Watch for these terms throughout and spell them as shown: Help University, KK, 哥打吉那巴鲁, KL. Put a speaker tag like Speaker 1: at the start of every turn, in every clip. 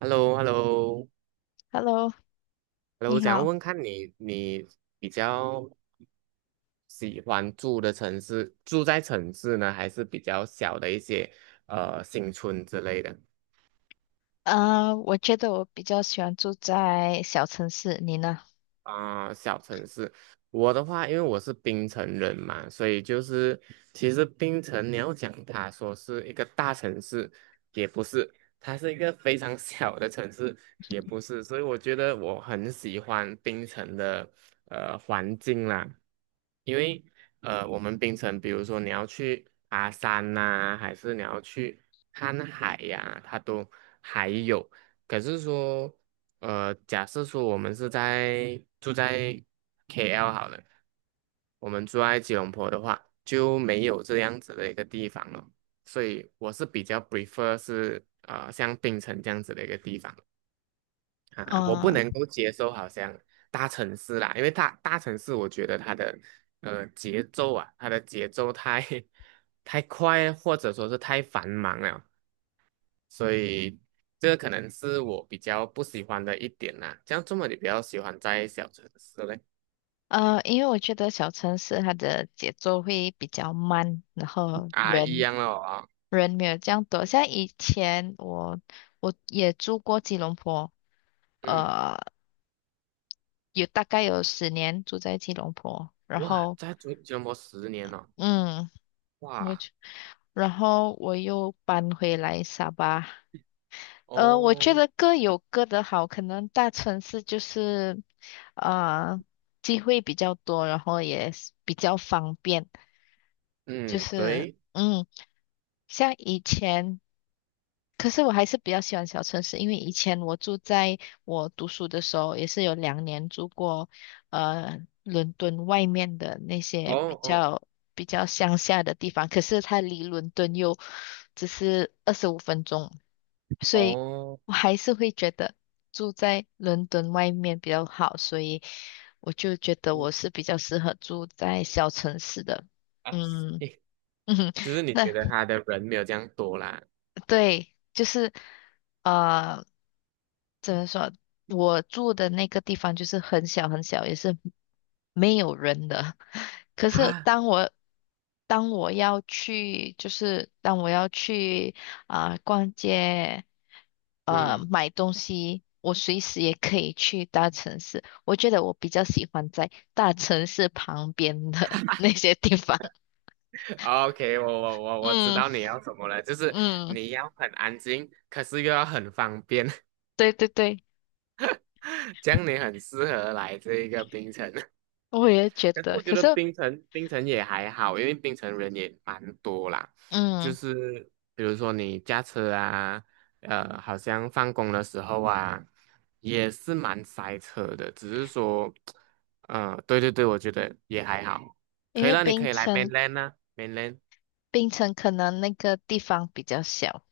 Speaker 1: h e l l o h e l l o h
Speaker 2: Hello，
Speaker 1: e l l o 我
Speaker 2: 你
Speaker 1: 想要
Speaker 2: 好。
Speaker 1: 问看你，你比较喜欢住的城市，住在城市呢，还是比较小的一些新村之类的？
Speaker 2: 我觉得我比较喜欢住在小城市，你呢？
Speaker 1: 啊、小城市，我的话，因为我是槟城人嘛，所以就是其实槟城你要讲它说是一个大城市，也不是，它是一个非常 小的城市，也不是，所以我觉得我很喜欢槟城的环境啦，因为我们槟城，比如说你要去爬山呐、还是你要去看海呀、它都还有。可是说，假设说我们是在住在 KL 好了，我们住在吉隆坡的话，就没有这样子的一个地方了。所以我是比较 prefer 是像槟城这样子的一个地方啊，我不
Speaker 2: 嗯，
Speaker 1: 能够接受好像大城市啦，因为大城市我觉得它的节奏啊，它的节奏太 太快，或者说是太繁忙了，所以这个可能是我比较不喜欢的一点啦。这样这么你比较喜欢在小城市嘞？
Speaker 2: 因为我觉得小城市它的节奏会比较慢，然后
Speaker 1: 啊，一
Speaker 2: 人
Speaker 1: 样了啊。
Speaker 2: 人没有这样多。像以前我也住过吉隆坡，
Speaker 1: 嗯，
Speaker 2: 呃，有大概有10年住在吉隆坡，
Speaker 1: 哇，在吉隆坡十年了、
Speaker 2: 嗯，我
Speaker 1: 哇，
Speaker 2: 就然后我又搬回来沙巴。我觉
Speaker 1: 哦，
Speaker 2: 得各有各的好，可能大城市就是，呃，机会比较多，然后也是比较方便，就
Speaker 1: 嗯，
Speaker 2: 是
Speaker 1: 对，
Speaker 2: 像以前。可是我还是比较喜欢小城市，因为以前我住在我读书的时候，也是有两年住过，伦敦外面的那
Speaker 1: 哦
Speaker 2: 些比
Speaker 1: 哦
Speaker 2: 较比较乡下的地方，可是它离伦敦又只是25分钟，所以
Speaker 1: 哦，
Speaker 2: 我还是会觉得住在伦敦外面比较好，所以我就觉得
Speaker 1: 嗯
Speaker 2: 我是比较适合住在小城市的，
Speaker 1: 啊，
Speaker 2: 嗯。
Speaker 1: 嘿，
Speaker 2: 嗯，
Speaker 1: 就是你觉
Speaker 2: 那
Speaker 1: 得他的人没有这样多啦。
Speaker 2: 对，就是呃，怎么说？我住的那个地方就是很小很小，也是没有人的。可是
Speaker 1: 啊？
Speaker 2: 当我要去，就是当我要去啊、逛街，
Speaker 1: 嗯
Speaker 2: 买东西，我随时也可以去大城市。我觉得我比较喜欢在大城市旁边的 那些地方。
Speaker 1: ，OK，我知
Speaker 2: 嗯
Speaker 1: 道你要什么了，就是
Speaker 2: 嗯，
Speaker 1: 你要很安静，可是又要很方便，
Speaker 2: 对对对，
Speaker 1: 这样你很适合来这一个冰城。
Speaker 2: 我也觉
Speaker 1: 可是
Speaker 2: 得。
Speaker 1: 我觉
Speaker 2: 可
Speaker 1: 得
Speaker 2: 是。
Speaker 1: 槟城也还好，因为槟城人也蛮多啦。就
Speaker 2: 嗯，
Speaker 1: 是比如说你驾车啊，好像放工的时候啊，也是蛮塞车的。只是说，对对对，我觉得也还好。
Speaker 2: 因
Speaker 1: 可以
Speaker 2: 为
Speaker 1: 了，你可
Speaker 2: 槟
Speaker 1: 以来
Speaker 2: 城，
Speaker 1: mainland 啊，mainland。
Speaker 2: 槟城可能那个地方比较小，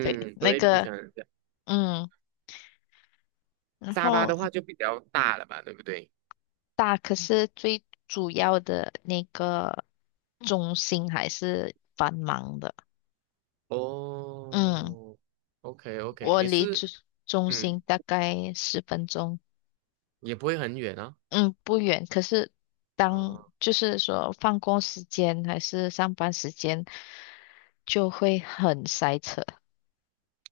Speaker 2: 对，那
Speaker 1: 对，槟
Speaker 2: 个，
Speaker 1: 城人这样。
Speaker 2: 嗯，然
Speaker 1: 沙巴
Speaker 2: 后
Speaker 1: 的话就比较大了吧，对不对？
Speaker 2: 大，可是最主要的那个中心还是繁忙的。嗯，
Speaker 1: 哦，OK OK，
Speaker 2: 我
Speaker 1: 你
Speaker 2: 离
Speaker 1: 是。
Speaker 2: 中心
Speaker 1: 嗯，
Speaker 2: 大概10分钟，
Speaker 1: 也不会很远哦。
Speaker 2: 嗯，不远。可是当
Speaker 1: 哦，
Speaker 2: 就是说放工时间还是上班时间，就会很塞车。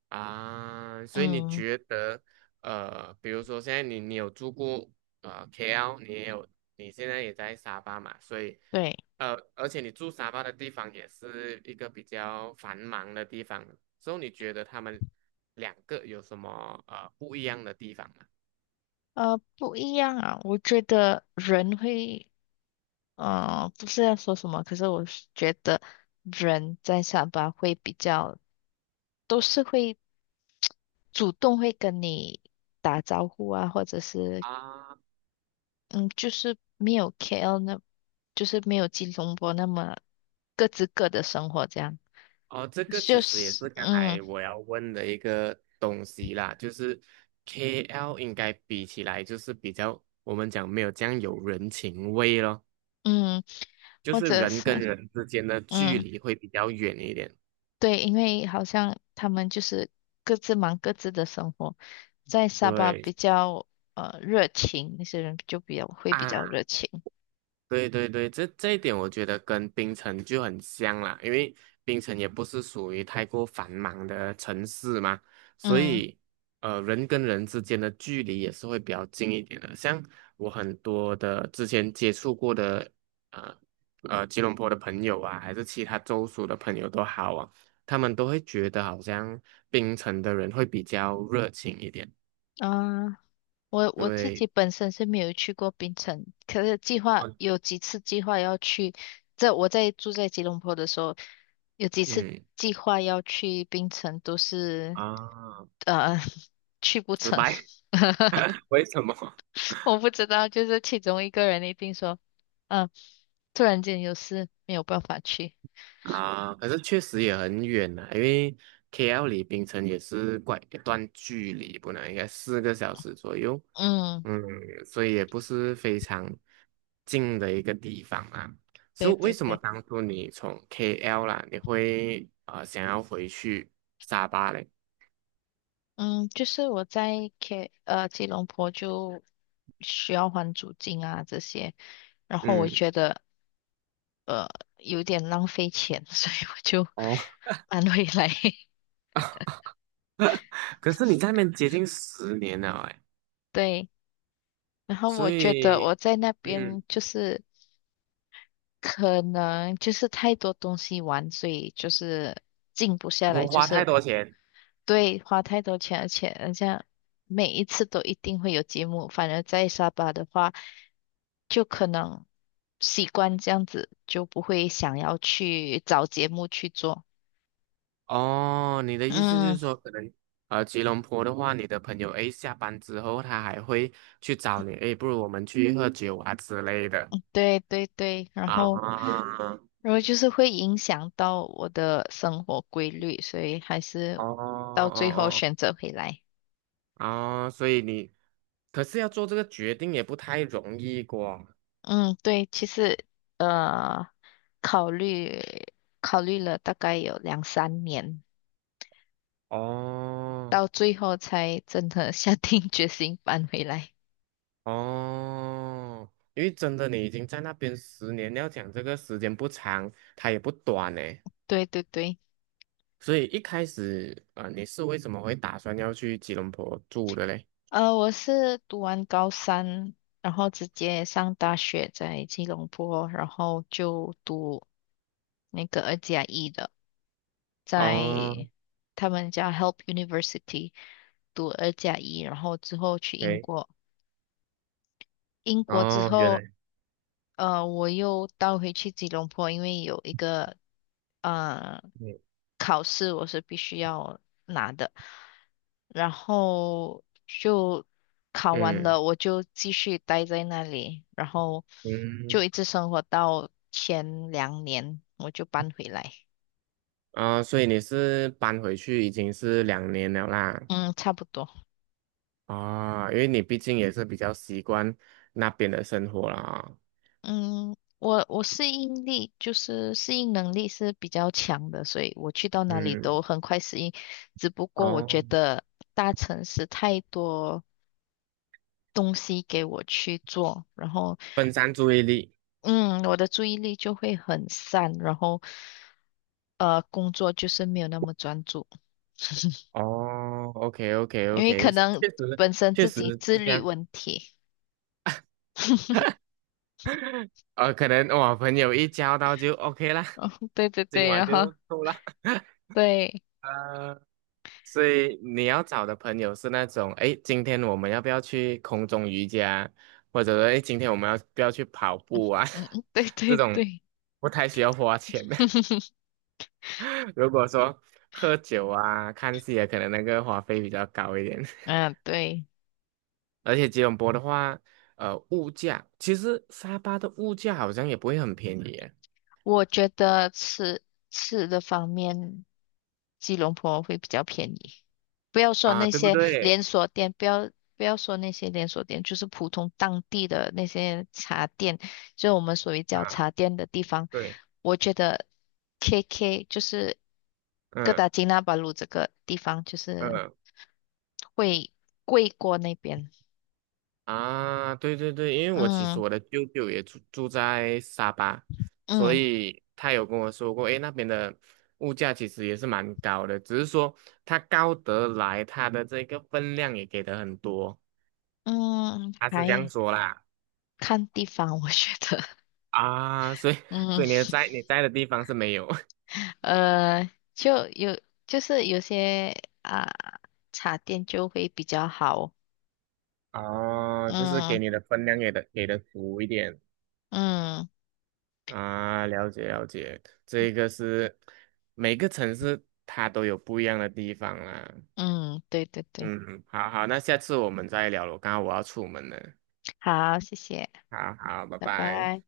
Speaker 1: 啊，所以你
Speaker 2: 嗯，
Speaker 1: 觉得，比如说现在你有住过KL，你也有，你现在也在沙巴嘛，所以，
Speaker 2: 对。
Speaker 1: 而且你住沙巴的地方也是一个比较繁忙的地方，所以你觉得他们两个有什么不一样的地方吗？
Speaker 2: 不一样啊。我觉得人会，不是要说什么，可是我是觉得人在上班会比较，都是会主动会跟你打招呼啊，或者是，
Speaker 1: 啊，
Speaker 2: 嗯，就是没有 KL 那，就是没有吉隆波那么各自各的生活这样，
Speaker 1: 哦，这个其
Speaker 2: 就
Speaker 1: 实也
Speaker 2: 是，
Speaker 1: 是刚才
Speaker 2: 嗯
Speaker 1: 我要问的一个东西啦，就是 KL 应该比起来就是比较，我们讲没有这样有人情味咯。
Speaker 2: 嗯，
Speaker 1: 就
Speaker 2: 或
Speaker 1: 是
Speaker 2: 者
Speaker 1: 人
Speaker 2: 是，
Speaker 1: 跟人之间的距
Speaker 2: 嗯。
Speaker 1: 离会比较远一点。
Speaker 2: 对，因为好像他们就是各自忙各自的生活，在沙巴
Speaker 1: 对
Speaker 2: 比较热情，那些人就比较会比较
Speaker 1: 啊，
Speaker 2: 热情。
Speaker 1: 对对对，这一点我觉得跟槟城就很像啦，因为槟城也不是属于太过繁忙的城市嘛，所
Speaker 2: 嗯
Speaker 1: 以人跟人之间的距离也是会比较近一点的。像我很多的之前接触过的呃吉隆坡的朋友啊，还是其他州属的朋友都好啊，他们都会觉得好像槟城的人会比较热情一点。
Speaker 2: 啊，我自
Speaker 1: 对，
Speaker 2: 己本身是没有去过槟城，可是计划
Speaker 1: 哦，
Speaker 2: 有几次计划要去。这我在住在吉隆坡的时候，有几次
Speaker 1: 嗯，
Speaker 2: 计划要去槟城，都是
Speaker 1: 啊，
Speaker 2: 呃 去不
Speaker 1: 失
Speaker 2: 成。
Speaker 1: 白，为什么？
Speaker 2: 我不知道，就是其中一个人一定说。嗯。突然间有事没有办法去。
Speaker 1: 啊，可是确实也很远呢、因为 KL 离槟城也是怪一段距离，不能应该四个小时左右，
Speaker 2: 嗯，
Speaker 1: 嗯，所以也不是非常近的一个地方啊。所
Speaker 2: 对
Speaker 1: 以为
Speaker 2: 对
Speaker 1: 什么
Speaker 2: 对，
Speaker 1: 当初你从 KL 啦，你会想要回去沙巴嘞？
Speaker 2: 嗯，就是我在 吉隆坡就需要还租金啊这些，然后我
Speaker 1: 嗯，
Speaker 2: 觉得呃有点浪费钱，所以我就
Speaker 1: 哦，
Speaker 2: 搬回来。
Speaker 1: 可是你在那边接近十年了哎，
Speaker 2: 对，然后我
Speaker 1: 所
Speaker 2: 觉得
Speaker 1: 以
Speaker 2: 我在那
Speaker 1: 嗯，
Speaker 2: 边就是可能就是太多东西玩，所以就是静不下
Speaker 1: 我
Speaker 2: 来，就
Speaker 1: 花太
Speaker 2: 是。
Speaker 1: 多钱。
Speaker 2: 对，花太多钱，而且人家每一次都一定会有节目，反而在沙巴的话，就可能习惯这样子，就不会想要去找节目去做。
Speaker 1: 哦，你的意思就
Speaker 2: 嗯，
Speaker 1: 是说，可能吉隆坡的话，你的朋友 A 下班之后，他还会去找你，诶，不如我们去喝酒啊之类的
Speaker 2: 对对对，然
Speaker 1: 啊。
Speaker 2: 后
Speaker 1: 哦
Speaker 2: 就是会影响到我的生活规律，所以还是到最后
Speaker 1: 哦
Speaker 2: 选择回来。
Speaker 1: 哦哦，所以你。可是要做这个决定也不太容易过。
Speaker 2: 嗯，对，其实呃，考虑考虑了大概有两三年，
Speaker 1: 哦
Speaker 2: 到最后才真的 下定决心搬回来。
Speaker 1: 哦，因为真的你已经在那边十年，要讲这个时间不长，它也不短呢。
Speaker 2: 对对对，
Speaker 1: 所以一开始，你是为什么会打算要去吉隆坡住的嘞？
Speaker 2: 我是读完高三，然后直接上大学，在吉隆坡，然后就读那个二加一的，在
Speaker 1: 哦
Speaker 2: 他们家 Help University 读二加一，然后之后去英
Speaker 1: ，OK，
Speaker 2: 国，英国之
Speaker 1: 哦，原
Speaker 2: 后，
Speaker 1: 来，
Speaker 2: 我又倒回去吉隆坡，因为有一个。呃
Speaker 1: 嗯
Speaker 2: 考试我是必须要拿的，然后就考完
Speaker 1: 嗯
Speaker 2: 了，我就继续待在那里，然后
Speaker 1: 嗯，
Speaker 2: 就一直生活到前两年，我就搬回来。
Speaker 1: 啊、所以你是搬回去已经是两年了啦，
Speaker 2: 嗯，差不多。
Speaker 1: 啊、因为你毕竟也是比较习惯那边的生活啦，
Speaker 2: 嗯，我适应力就是适应能力是比较强的，所以我去到哪里
Speaker 1: 嗯，
Speaker 2: 都很快适应。只不过我觉
Speaker 1: 哦，
Speaker 2: 得大城市太多东西给我去做，然后
Speaker 1: 分散注意力，
Speaker 2: 嗯，我的注意力就会很散，然后工作就是没有那么专注，
Speaker 1: 哦，OK OK
Speaker 2: 因为可
Speaker 1: OK，
Speaker 2: 能
Speaker 1: 确实
Speaker 2: 本身
Speaker 1: 确
Speaker 2: 自
Speaker 1: 实
Speaker 2: 己自
Speaker 1: 是这
Speaker 2: 律
Speaker 1: 样，
Speaker 2: 问题。
Speaker 1: 可能我朋友一交到就 OK 啦，
Speaker 2: 哦，对对
Speaker 1: 今
Speaker 2: 对，
Speaker 1: 晚
Speaker 2: 然后
Speaker 1: 就够了，
Speaker 2: 对，
Speaker 1: 呃所以你要找的朋友是那种，哎，今天我们要不要去空中瑜伽，或者说，哎，今天我们要不要去跑步啊？
Speaker 2: 嗯，对
Speaker 1: 这
Speaker 2: 对
Speaker 1: 种
Speaker 2: 对，
Speaker 1: 不太需要花钱的。如果说喝酒啊、看戏啊，可能那个花费比较高一点。
Speaker 2: 嗯，对。
Speaker 1: 而且吉隆坡的话，物价其实沙巴的物价好像也不会很便宜耶。
Speaker 2: 我觉得吃的方面，吉隆坡会比较便宜。不要说
Speaker 1: 啊，
Speaker 2: 那
Speaker 1: 对不
Speaker 2: 些
Speaker 1: 对？
Speaker 2: 连锁店，不要说那些连锁店，就是普通当地的那些茶店，就我们所谓叫
Speaker 1: 啊，
Speaker 2: 茶店的地方，
Speaker 1: 对，
Speaker 2: 我觉得 KK 就是哥
Speaker 1: 嗯
Speaker 2: 打吉那巴鲁这个地方，就是
Speaker 1: 嗯。
Speaker 2: 会贵过那边。
Speaker 1: 啊，对对对，因为我其实
Speaker 2: 嗯
Speaker 1: 我的舅舅也住在沙巴，所
Speaker 2: 嗯
Speaker 1: 以他有跟我说过，诶，那边的物价其实也是蛮高的，只是说它高得来，它的这个分量也给的很多，
Speaker 2: 嗯，
Speaker 1: 他是这样
Speaker 2: 还
Speaker 1: 说啦。
Speaker 2: 看地方，我觉得，
Speaker 1: 啊，所以
Speaker 2: 嗯。
Speaker 1: 在你在的地方是没有。
Speaker 2: 呃，就有就是有些啊、茶店就会比较好。
Speaker 1: 哦，就是给
Speaker 2: 嗯
Speaker 1: 你的分量给的足一点。
Speaker 2: 嗯
Speaker 1: 啊，了解了解，这个是每个城市它都有不一样的地方啦。
Speaker 2: 嗯，对对对，
Speaker 1: 嗯，好好，那下次我们再聊了，刚刚我要出门了，
Speaker 2: 好，谢谢，
Speaker 1: 好好，拜
Speaker 2: 拜
Speaker 1: 拜。
Speaker 2: 拜。